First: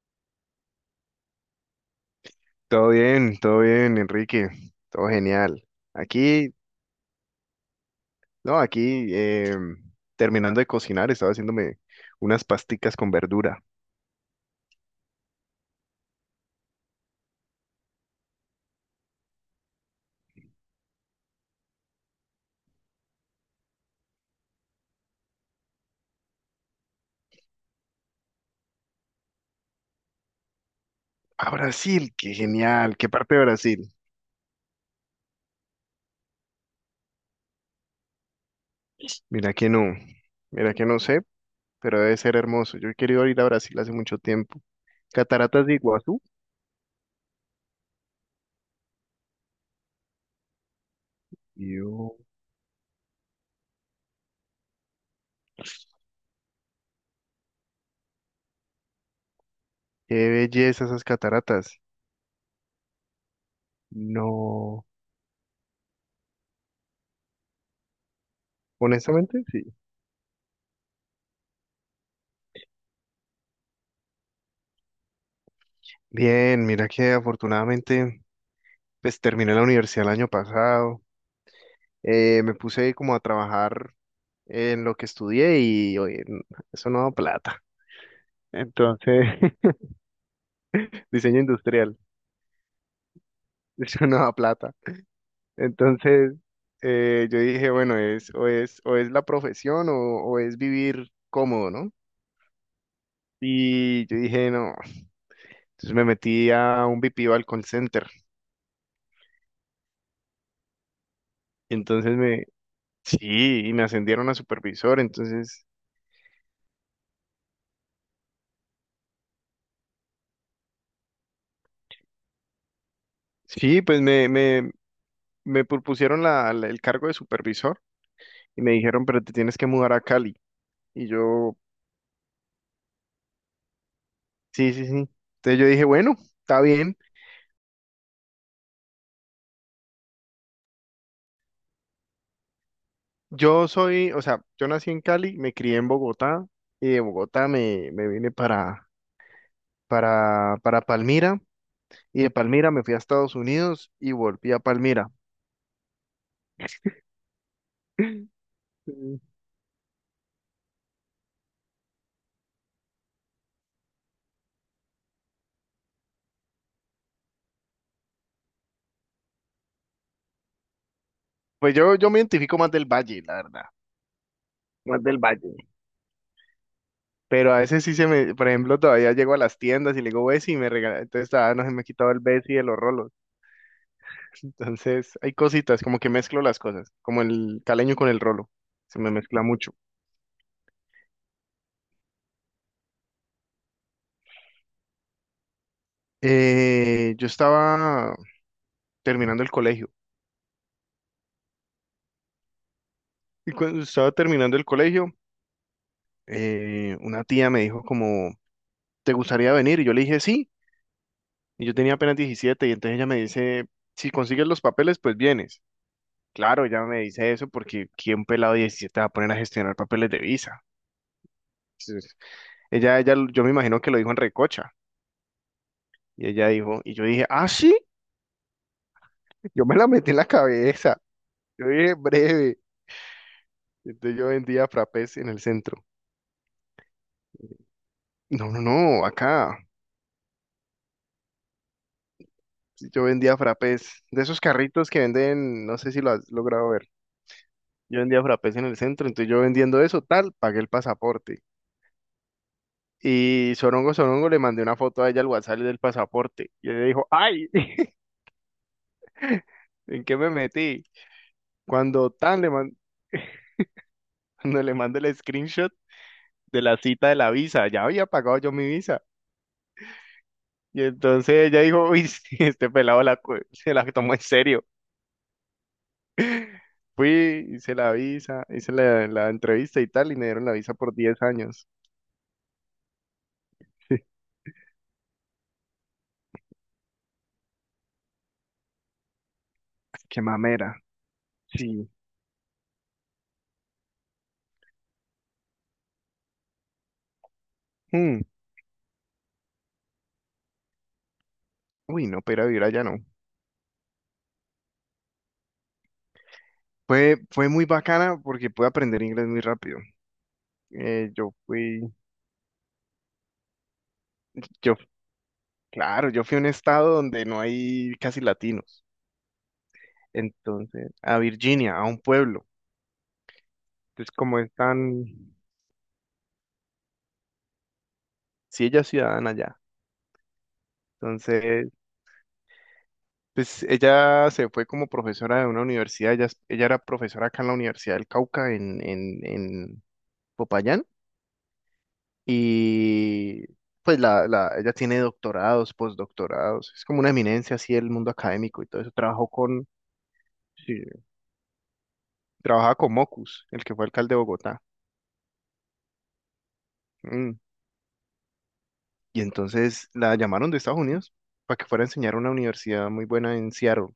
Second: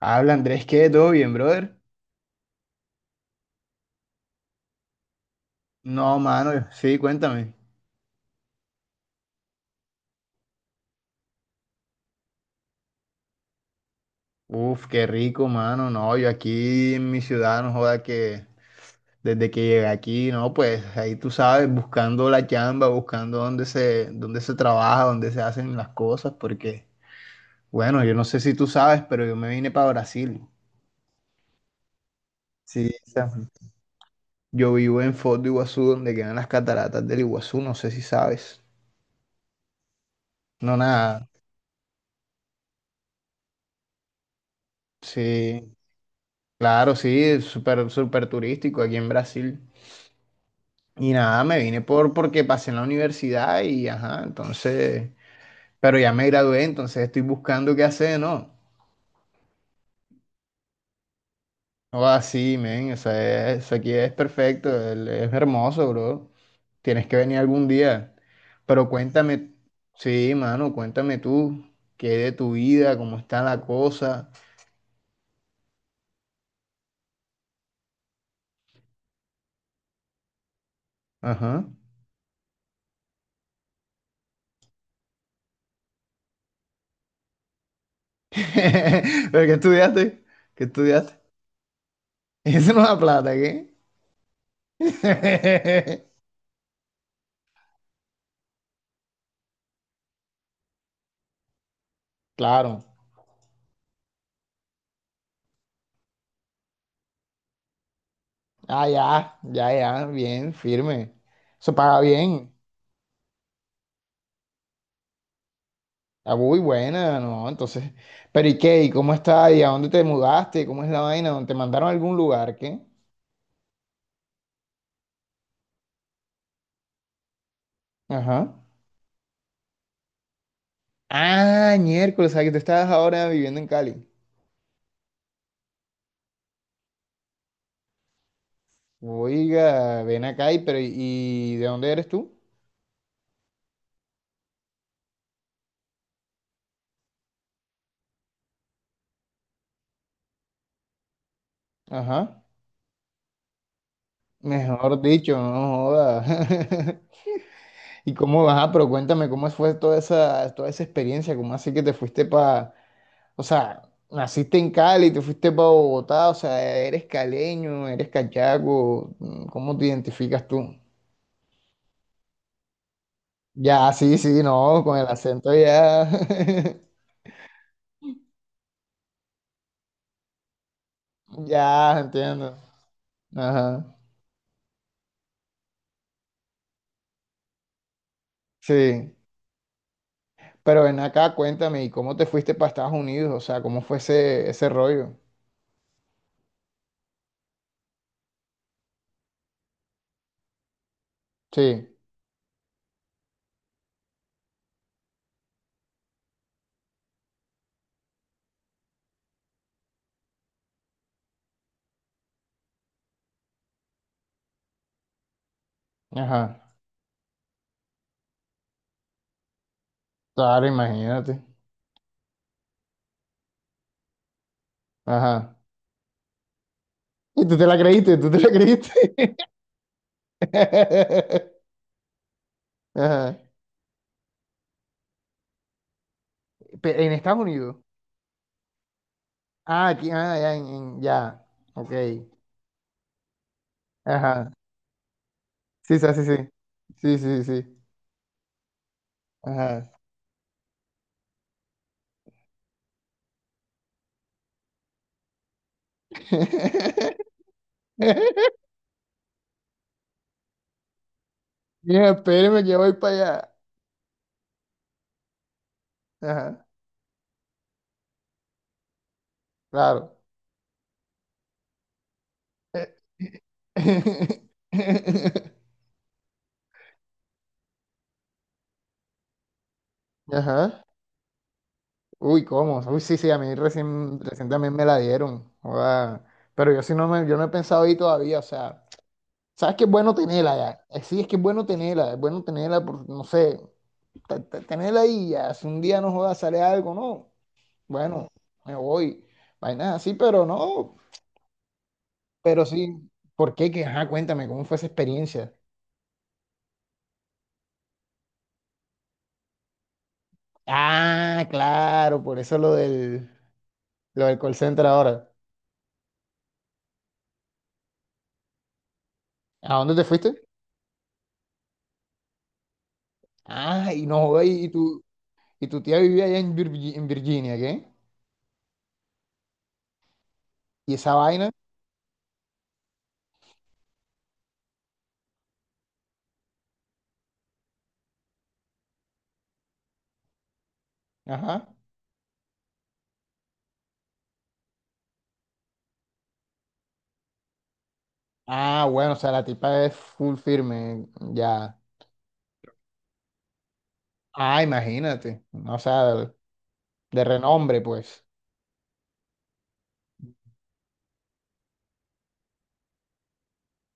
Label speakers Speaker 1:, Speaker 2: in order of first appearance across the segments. Speaker 1: Habla Andrés, ¿qué? ¿Todo bien, brother?
Speaker 2: Todo bien, Enrique. Todo genial.
Speaker 1: No, mano,
Speaker 2: Aquí,
Speaker 1: sí, cuéntame.
Speaker 2: no, aquí, terminando de cocinar, estaba haciéndome unas pasticas con verdura.
Speaker 1: Uf, qué rico, mano. No, yo aquí en mi ciudad, no joda que desde que llegué aquí, no, pues ahí tú sabes, buscando la chamba, buscando dónde se trabaja, dónde se hacen las cosas, porque, bueno, yo no sé si tú sabes, pero yo me vine para Brasil.
Speaker 2: A Brasil, qué
Speaker 1: Sí,
Speaker 2: genial. ¿Qué
Speaker 1: o sea,
Speaker 2: parte de Brasil?
Speaker 1: yo vivo en Foz do Iguazú, donde quedan las cataratas del Iguazú, no sé si sabes.
Speaker 2: Mira que no, mira
Speaker 1: No,
Speaker 2: que no sé,
Speaker 1: nada.
Speaker 2: pero debe ser hermoso. Yo he querido ir a Brasil hace mucho tiempo. Cataratas de
Speaker 1: Sí,
Speaker 2: Iguazú.
Speaker 1: claro, sí, es súper, súper turístico aquí en Brasil. Y nada, me vine por
Speaker 2: Dios,
Speaker 1: porque pasé en la universidad y ajá, entonces, pero ya me gradué, entonces estoy buscando qué hacer, ¿no?
Speaker 2: qué belleza esas cataratas.
Speaker 1: O así, men, o sea, eso aquí es perfecto,
Speaker 2: No,
Speaker 1: es hermoso, bro. Tienes que venir algún día. Pero
Speaker 2: honestamente,
Speaker 1: cuéntame,
Speaker 2: sí.
Speaker 1: sí, mano, cuéntame tú, qué de tu vida, cómo está la cosa.
Speaker 2: Bien, mira que afortunadamente, pues terminé la universidad el año pasado.
Speaker 1: Ajá.
Speaker 2: Me puse como a trabajar en lo que estudié y oye, eso no da plata. Entonces,
Speaker 1: ¿Pero qué estudiaste? ¿Qué estudiaste?
Speaker 2: diseño industrial,
Speaker 1: Eso no da plata, ¿qué?
Speaker 2: eso no da plata. Entonces, yo dije, bueno, o es la profesión o es vivir cómodo, ¿no?
Speaker 1: Claro.
Speaker 2: Y yo dije, no. Entonces me metí a un BPO al call center.
Speaker 1: Ah, ya, ya, ya, bien, firme. Eso paga
Speaker 2: Entonces
Speaker 1: bien.
Speaker 2: sí, y me ascendieron a supervisor. Entonces,
Speaker 1: Ah, muy buena, ¿no? Entonces, pero ¿y qué? ¿Y cómo está? ¿Y a dónde te mudaste? ¿Cómo es la vaina? ¿Dónde? ¿Te mandaron a algún lugar? ¿Qué?
Speaker 2: sí, pues me propusieron el cargo de supervisor y
Speaker 1: Ajá.
Speaker 2: me dijeron, pero te tienes que mudar a Cali. Y yo,
Speaker 1: Ah, miércoles, o sea que tú estabas ahora viviendo en Cali.
Speaker 2: sí, sí, sí. Entonces yo dije, bueno, está bien.
Speaker 1: Oiga, ven acá y, pero, ¿y de dónde eres tú?
Speaker 2: Yo soy, o sea, yo nací en Cali, me crié en Bogotá y de Bogotá me vine para Palmira y de
Speaker 1: Ajá.
Speaker 2: Palmira me fui a Estados Unidos y volví a
Speaker 1: Mejor
Speaker 2: Palmira.
Speaker 1: dicho, no joda. ¿Y cómo vas? Pero
Speaker 2: Mm.
Speaker 1: cuéntame, ¿cómo fue toda esa experiencia? ¿Cómo así que te fuiste para? O sea, naciste en Cali, te fuiste para Bogotá, o sea, eres caleño, eres cachaco, ¿cómo te identificas tú?
Speaker 2: Pues yo me identifico más del Valle, la verdad.
Speaker 1: Ya, sí, sí, no, con
Speaker 2: Más
Speaker 1: el
Speaker 2: del
Speaker 1: acento
Speaker 2: Valle.
Speaker 1: ya,
Speaker 2: Pero a veces sí se me, por ejemplo, todavía llego a las tiendas y le digo Bessie y me regala, entonces todavía no se me ha
Speaker 1: ya,
Speaker 2: quitado el
Speaker 1: entiendo.
Speaker 2: Bessie de los rolos.
Speaker 1: Ajá,
Speaker 2: Entonces hay cositas, como que mezclo las cosas, como el caleño con el rolo, se me
Speaker 1: sí.
Speaker 2: mezcla mucho.
Speaker 1: Pero ven acá, cuéntame, ¿y cómo te fuiste para Estados Unidos? O sea, ¿cómo fue ese rollo?
Speaker 2: Yo estaba terminando el colegio
Speaker 1: Sí,
Speaker 2: y cuando estaba terminando el colegio, una tía me dijo como, ¿te gustaría venir? Y yo le dije sí, y yo tenía apenas 17 y entonces ella me dice, si consigues los papeles, pues vienes. Claro,
Speaker 1: ajá,
Speaker 2: ella me dice eso porque ¿quién pelado de 17 va a poner a gestionar papeles de visa?
Speaker 1: claro, imagínate.
Speaker 2: Sí. Ella, yo me imagino que lo dijo en recocha.
Speaker 1: Ajá.
Speaker 2: Y ella dijo, y yo dije,
Speaker 1: Y
Speaker 2: ah,
Speaker 1: tú te
Speaker 2: sí,
Speaker 1: la creíste, tú te la creíste.
Speaker 2: yo me la metí en la cabeza. Yo dije, breve.
Speaker 1: Ajá.
Speaker 2: Entonces yo vendía frapés en el centro.
Speaker 1: Pe- En Estados Unidos.
Speaker 2: No, no, no, acá.
Speaker 1: Ah, aquí, ah, ya, ya. Ok.
Speaker 2: Yo vendía frapés. De esos
Speaker 1: Ajá.
Speaker 2: carritos que venden, no sé
Speaker 1: Sí,
Speaker 2: si
Speaker 1: sí,
Speaker 2: lo
Speaker 1: sí,
Speaker 2: has
Speaker 1: sí.
Speaker 2: logrado ver.
Speaker 1: Sí, sí, sí.
Speaker 2: Yo vendía frapés en el centro, entonces yo vendiendo
Speaker 1: Ajá.
Speaker 2: eso, tal, pagué el pasaporte. Y Sorongo Sorongo le mandé una foto a ella al WhatsApp del pasaporte. Y ella dijo, ay, ¿en qué me metí? Cuando
Speaker 1: Mira,
Speaker 2: tan le
Speaker 1: espéreme
Speaker 2: mandé...
Speaker 1: que voy para allá.
Speaker 2: Cuando le mando el screenshot, de
Speaker 1: Ajá,
Speaker 2: la cita de la visa, ya había pagado yo mi visa.
Speaker 1: claro.
Speaker 2: Y entonces ella dijo, uy, sí, este pelado se la tomó en
Speaker 1: Eh,
Speaker 2: serio. Fui, hice la visa, hice la entrevista y tal, y me dieron la visa
Speaker 1: Ajá.
Speaker 2: por 10 años.
Speaker 1: Uy, ¿cómo? Uy, sí, sí, a mí recién, recién también me la dieron. Joda. Pero yo sí no me, yo no he pensado ahí todavía, o sea, ¿sabes qué es bueno
Speaker 2: Qué
Speaker 1: tenerla
Speaker 2: mamera.
Speaker 1: ya? Sí, es que
Speaker 2: Sí.
Speaker 1: es bueno tenerla, por, no sé, tenerla ahí ya, si un día no joda, sale algo, ¿no?
Speaker 2: Mm.
Speaker 1: Bueno, me voy. Vainas así, pero no,
Speaker 2: Uy, no, pero vivir
Speaker 1: pero
Speaker 2: allá
Speaker 1: sí.
Speaker 2: no.
Speaker 1: ¿Por qué? Que, ajá, cuéntame, ¿cómo fue esa experiencia?
Speaker 2: Fue muy bacana porque pude aprender inglés muy rápido. Eh, yo
Speaker 1: Ah,
Speaker 2: fui,
Speaker 1: claro, por eso lo del call
Speaker 2: yo,
Speaker 1: center ahora.
Speaker 2: claro, yo fui a un estado donde no hay casi latinos.
Speaker 1: ¿A dónde te fuiste?
Speaker 2: Entonces, a Virginia, a un pueblo.
Speaker 1: Ah, y
Speaker 2: Entonces,
Speaker 1: no,
Speaker 2: como
Speaker 1: güey, y tu,
Speaker 2: están,
Speaker 1: y tu tía vivía allá en, Virgi- en Virginia, ¿qué?
Speaker 2: si ella es ciudadana ya.
Speaker 1: ¿Y esa vaina?
Speaker 2: Entonces, pues ella se fue como profesora de una universidad, ella era profesora acá en la Universidad del Cauca, en Popayán,
Speaker 1: Ajá.
Speaker 2: y pues ella tiene doctorados, postdoctorados, es como una eminencia así del mundo académico y todo
Speaker 1: Ah,
Speaker 2: eso,
Speaker 1: bueno, o sea, la tipa es full
Speaker 2: sí,
Speaker 1: firme, ya.
Speaker 2: trabajaba con Mocus, el que fue alcalde de Bogotá.
Speaker 1: Ah, imagínate, no, o sea, de
Speaker 2: Mm.
Speaker 1: renombre, pues.
Speaker 2: Y entonces la llamaron de Estados Unidos para que fuera a enseñar a una universidad muy buena en Seattle,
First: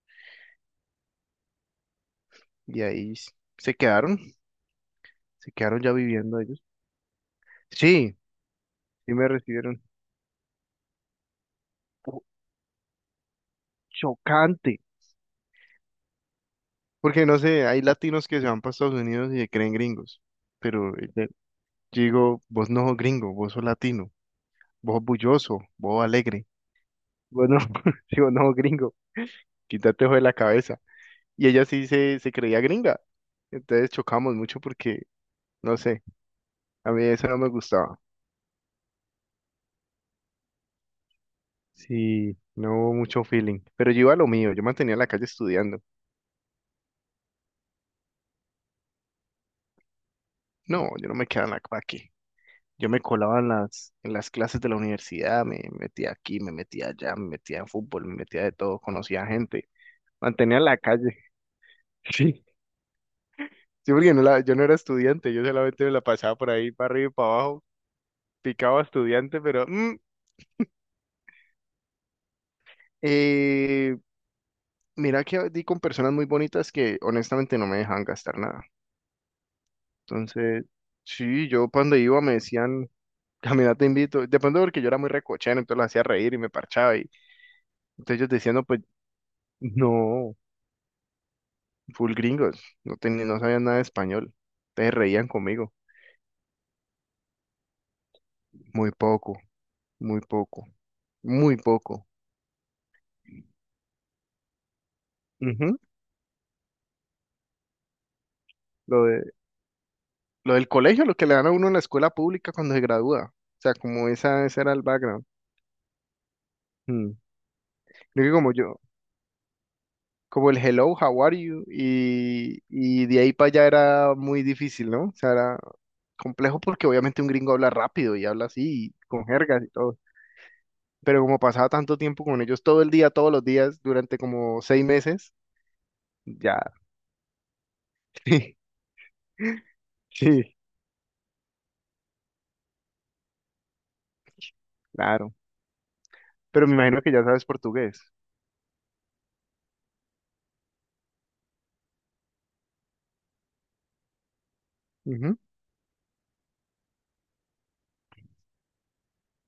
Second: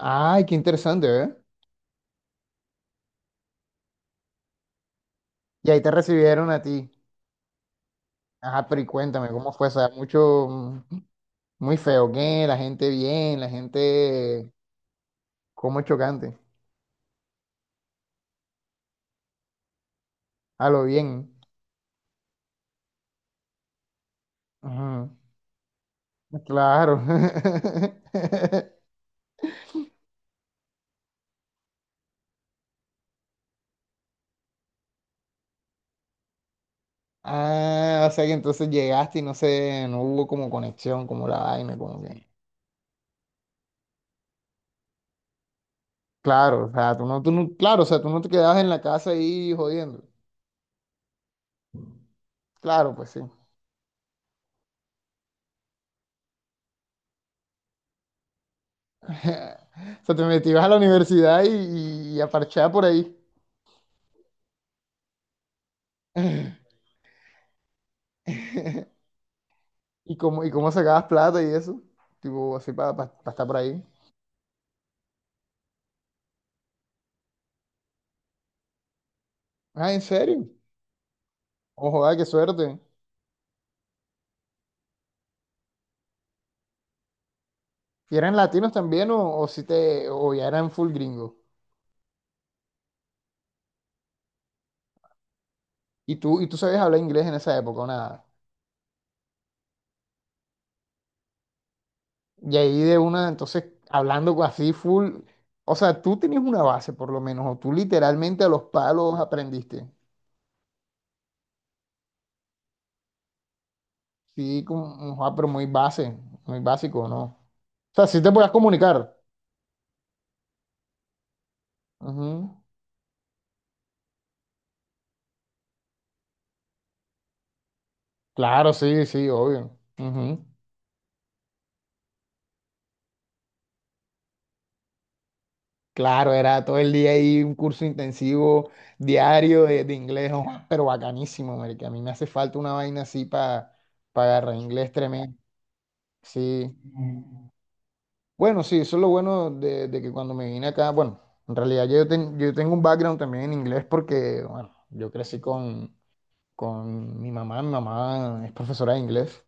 Speaker 1: Ay, qué interesante, ¿eh?
Speaker 2: y ahí se quedaron, se
Speaker 1: Y ahí
Speaker 2: quedaron
Speaker 1: te
Speaker 2: ya viviendo
Speaker 1: recibieron a
Speaker 2: ellos.
Speaker 1: ti.
Speaker 2: Sí,
Speaker 1: Ajá, pero y
Speaker 2: sí
Speaker 1: cuéntame,
Speaker 2: me
Speaker 1: ¿cómo fue? O
Speaker 2: recibieron.
Speaker 1: sea, mucho, muy feo, ¿qué? La gente bien, la gente
Speaker 2: Chocante.
Speaker 1: como chocante,
Speaker 2: Porque no sé, hay latinos que se van para Estados Unidos y se creen gringos.
Speaker 1: a lo
Speaker 2: Pero
Speaker 1: bien.
Speaker 2: yo digo, vos no sos gringo, vos sos latino, vos sos
Speaker 1: Ujú.
Speaker 2: bulloso, vos alegre.
Speaker 1: Claro.
Speaker 2: Vos no, si vos no sos gringo, quítate eso de la cabeza. Y ella sí se creía gringa. Entonces chocamos mucho porque, no sé, a mí eso no me gustaba.
Speaker 1: Ah, o sea que entonces llegaste y no sé, no hubo como conexión, como la vaina, como que.
Speaker 2: Sí, no hubo mucho feeling. Pero yo iba a lo mío, yo mantenía la calle estudiando.
Speaker 1: Claro, o sea, tú no, claro, o sea, tú no te quedabas en la casa ahí jodiendo.
Speaker 2: No, yo no me quedaba en la calle. Yo
Speaker 1: Claro,
Speaker 2: me
Speaker 1: pues sí.
Speaker 2: colaba en las clases de la universidad, me metía aquí, me metía allá, me metía en fútbol, me metía de todo, conocía gente,
Speaker 1: O sea, te
Speaker 2: mantenía
Speaker 1: metías a la
Speaker 2: la calle.
Speaker 1: universidad y a
Speaker 2: Sí.
Speaker 1: parchar por ahí.
Speaker 2: Sí, porque yo no era estudiante, yo solamente me la pasaba por ahí, para arriba y para abajo, picaba estudiante, pero
Speaker 1: ¿Y cómo sacabas plata y eso? Tipo, así para estar por ahí.
Speaker 2: eh, mira que di con personas muy bonitas que honestamente no me dejaban gastar nada.
Speaker 1: Ah, ¿en serio?
Speaker 2: Entonces, sí, yo cuando
Speaker 1: Ojo, ah,
Speaker 2: iba
Speaker 1: qué
Speaker 2: me
Speaker 1: suerte.
Speaker 2: decían, camina te invito, de pronto porque yo era muy recochero, entonces los hacía reír y me parchaba y
Speaker 1: ¿Y
Speaker 2: entonces ellos
Speaker 1: eran
Speaker 2: decían, no,
Speaker 1: latinos
Speaker 2: pues
Speaker 1: también o si te, o
Speaker 2: no.
Speaker 1: ya eran full gringos?
Speaker 2: Full gringos, no sabían nada de español. Te reían conmigo,
Speaker 1: ¿Y tú sabías hablar inglés en esa época o nada?
Speaker 2: muy poco, muy poco, muy poco.
Speaker 1: Y ahí de una, entonces, hablando con- así full, o
Speaker 2: Ujú.
Speaker 1: sea, tú tenías una base por lo menos, o tú literalmente a los
Speaker 2: Lo
Speaker 1: palos
Speaker 2: de,
Speaker 1: aprendiste.
Speaker 2: lo del colegio, lo que le dan a uno en la escuela pública cuando se gradúa. O sea, como esa, ese
Speaker 1: Sí,
Speaker 2: era el
Speaker 1: como, ojo,
Speaker 2: background.
Speaker 1: ah, pero muy base, muy básico,
Speaker 2: Mm.
Speaker 1: ¿no? O sea, sí
Speaker 2: Creo
Speaker 1: te
Speaker 2: que
Speaker 1: podías comunicar.
Speaker 2: como el hello, how are you,
Speaker 1: Ujú.
Speaker 2: y de ahí para allá era muy difícil, ¿no? O sea, era complejo porque obviamente un gringo habla rápido y habla
Speaker 1: Claro,
Speaker 2: así,
Speaker 1: sí,
Speaker 2: con
Speaker 1: sí,
Speaker 2: jergas y
Speaker 1: obvio.
Speaker 2: todo.
Speaker 1: Ujú.
Speaker 2: Pero como pasaba tanto tiempo con ellos todo el día, todos los días, durante como 6 meses,
Speaker 1: Claro,
Speaker 2: ya.
Speaker 1: era todo el día ahí un curso intensivo diario de inglés, oh,
Speaker 2: Sí,
Speaker 1: pero bacanísimo, marica. A mí me hace falta una vaina así para agarrar inglés
Speaker 2: claro.
Speaker 1: tremendo.
Speaker 2: Pero
Speaker 1: Sí.
Speaker 2: me imagino que ya sabes portugués.
Speaker 1: Bueno, sí, eso es lo bueno de que cuando me vine acá, bueno, en realidad yo, ten- yo tengo un background también en inglés porque, bueno, yo
Speaker 2: Ujú.
Speaker 1: crecí con mi mamá es profesora de inglés,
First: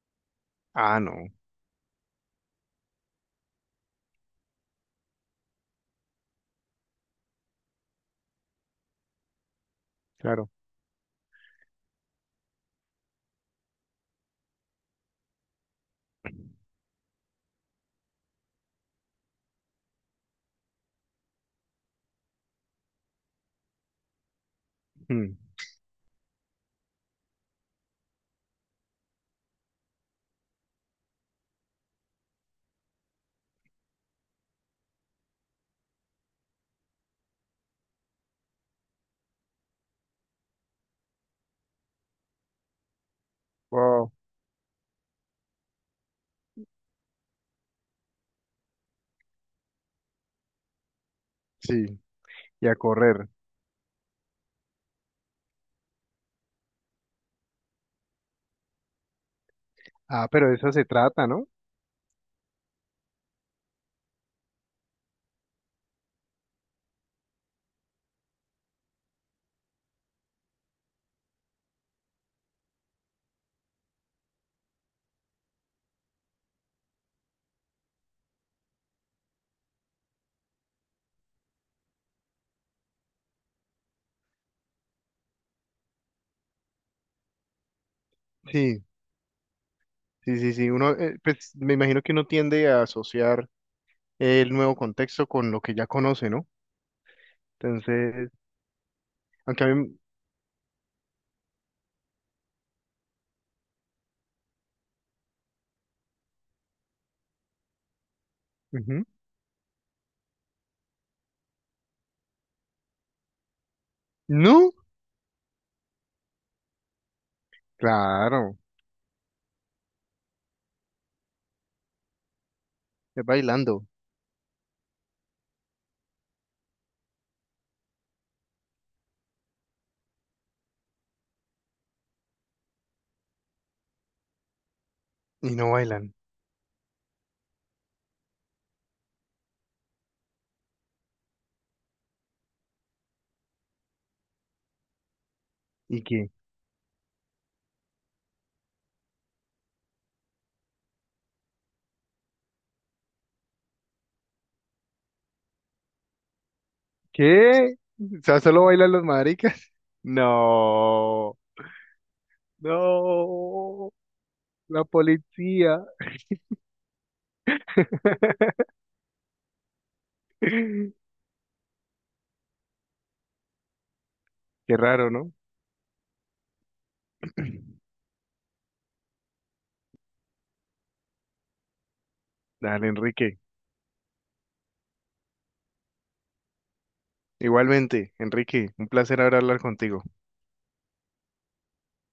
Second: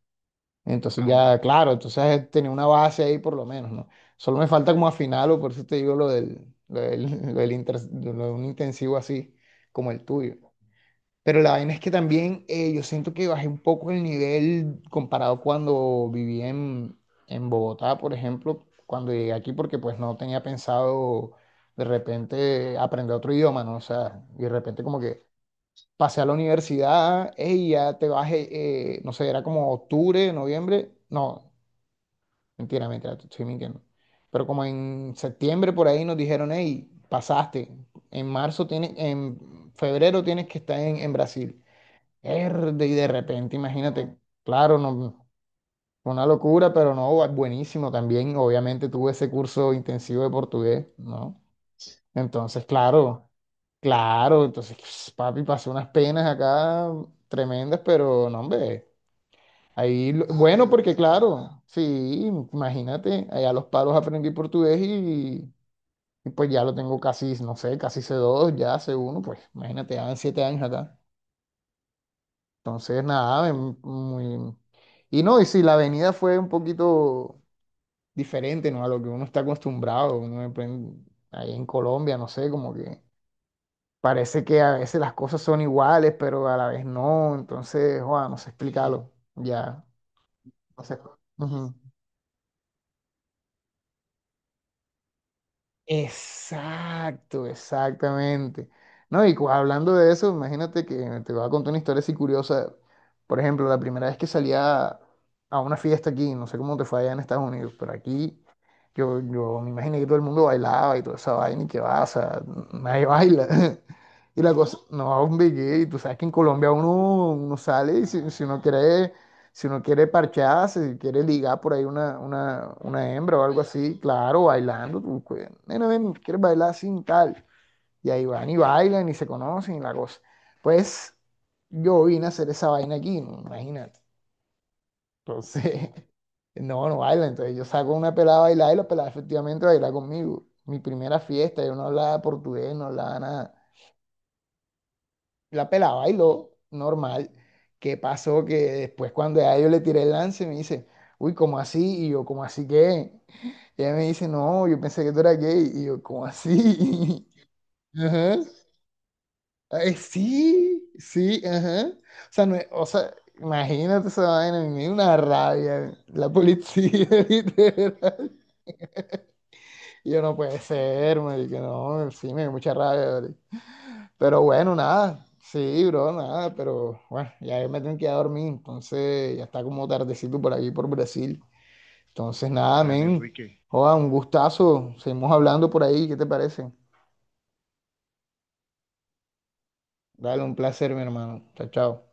Speaker 2: Ah,
Speaker 1: entonces
Speaker 2: no,
Speaker 1: ya, claro, entonces tenía una base ahí por lo menos, ¿no? Solo me falta como afinarlo, por eso te digo lo del, lo de un intensivo así como el tuyo.
Speaker 2: claro.
Speaker 1: Pero la vaina es que también yo siento que bajé un poco el nivel comparado cuando viví en Bogotá, por ejemplo, cuando llegué aquí, porque pues no tenía pensado de repente aprender otro idioma, ¿no? O sea, y de repente como que
Speaker 2: Mm,
Speaker 1: pasé a la universidad, ey, ya te bajé, no sé, era como octubre, noviembre, no. Mentira, mentira, te estoy mintiendo. Pero como en septiembre por ahí nos dijeron, hey, pasaste. En marzo tienes, en febrero tienes que estar en Brasil. Erde, y de repente,
Speaker 2: Wow,
Speaker 1: imagínate, claro, no, fue una locura, pero no, bu- buenísimo también. Obviamente tuve ese curso intensivo de portugués, ¿no?
Speaker 2: sí,
Speaker 1: Entonces,
Speaker 2: y a correr.
Speaker 1: claro, claro, entonces, papi, pasé unas penas acá tremendas, pero no, hombre. Ahí, lo-
Speaker 2: Ah, pero de
Speaker 1: bueno,
Speaker 2: eso se
Speaker 1: porque
Speaker 2: trata, ¿no?
Speaker 1: claro, sí, imagínate, allá los palos aprendí portugués y pues ya lo tengo casi, no sé, casi C2 ya C1, pues imagínate, ya van 7 años acá. Entonces, nada, muy... Y no, y sí, la avenida fue un poquito diferente, ¿no? A lo que uno está acostumbrado, uno aprende ahí en Colombia, no sé, como que parece que a veces las cosas son iguales, pero a la vez no, entonces, joder, no sé
Speaker 2: Sí,
Speaker 1: explicarlo, ya,
Speaker 2: sí, sí, sí.
Speaker 1: no
Speaker 2: Uno,
Speaker 1: sé.
Speaker 2: pues me imagino que uno tiende a asociar el nuevo contexto con lo que ya conoce, ¿no?
Speaker 1: Exacto,
Speaker 2: Entonces,
Speaker 1: exactamente. No, y cu-
Speaker 2: aunque a
Speaker 1: hablando
Speaker 2: mí,
Speaker 1: de eso, imagínate que te voy a contar una historia así curiosa. Por ejemplo, la primera vez que salía a una fiesta aquí, no sé cómo te fue allá en Estados Unidos, pero aquí
Speaker 2: ujú.
Speaker 1: yo me imaginé que todo el mundo bailaba y toda esa vaina y que va, o sea, nadie baila. Y la
Speaker 2: No,
Speaker 1: cosa, no, hombre, que tú sabes que en Colombia uno, uno sale y si, si
Speaker 2: claro,
Speaker 1: uno quiere si uno quiere parcharse, si quiere ligar por ahí una
Speaker 2: es
Speaker 1: hembra o algo
Speaker 2: bailando
Speaker 1: así, claro, bailando. Tú, nena, ven, ¿quieres bailar sin tal? Y ahí van y bailan y se conocen y la cosa. Pues yo vine a hacer esa vaina aquí, imagínate.
Speaker 2: y no
Speaker 1: Entonces,
Speaker 2: bailan.
Speaker 1: no, no baila. Entonces yo saco una pelada a bailar y la pelada efectivamente baila conmigo. Mi primera fiesta, yo no hablaba portugués, no hablaba nada. La pelada
Speaker 2: ¿Y qué?
Speaker 1: bailó, normal. ¿Qué pasó? Que después cuando ya yo le tiré el lance, me dice, uy, ¿cómo así? Y yo, ¿cómo así qué? Y ella me dice, no, yo pensé que tú eras gay. Y yo, ¿cómo así?
Speaker 2: ¿Qué? O
Speaker 1: Ajá.
Speaker 2: sea, solo bailan los maricas.
Speaker 1: Ay, sí,
Speaker 2: No,
Speaker 1: sí, ajá. O sea, no es- o sea,
Speaker 2: no,
Speaker 1: imagínate esa vaina, me
Speaker 2: la
Speaker 1: dio una
Speaker 2: policía.
Speaker 1: rabia. La policía, literal. Y yo, no puede
Speaker 2: Qué
Speaker 1: ser, marica, no, sí, me dio mucha rabia, ¿vale? Pero bueno,
Speaker 2: raro,
Speaker 1: nada.
Speaker 2: ¿no?
Speaker 1: Sí, bro, nada. Pero bueno, ya me tengo que ir a dormir. Entonces ya está como tardecito por aquí, por Brasil. Entonces nada,
Speaker 2: Dale,
Speaker 1: men.
Speaker 2: Enrique.
Speaker 1: Joda, un gustazo. Seguimos hablando por ahí. ¿Qué te parece?
Speaker 2: Igualmente, Enrique, un placer hablar contigo.
Speaker 1: Dale, un placer, mi hermano. Chao, chao.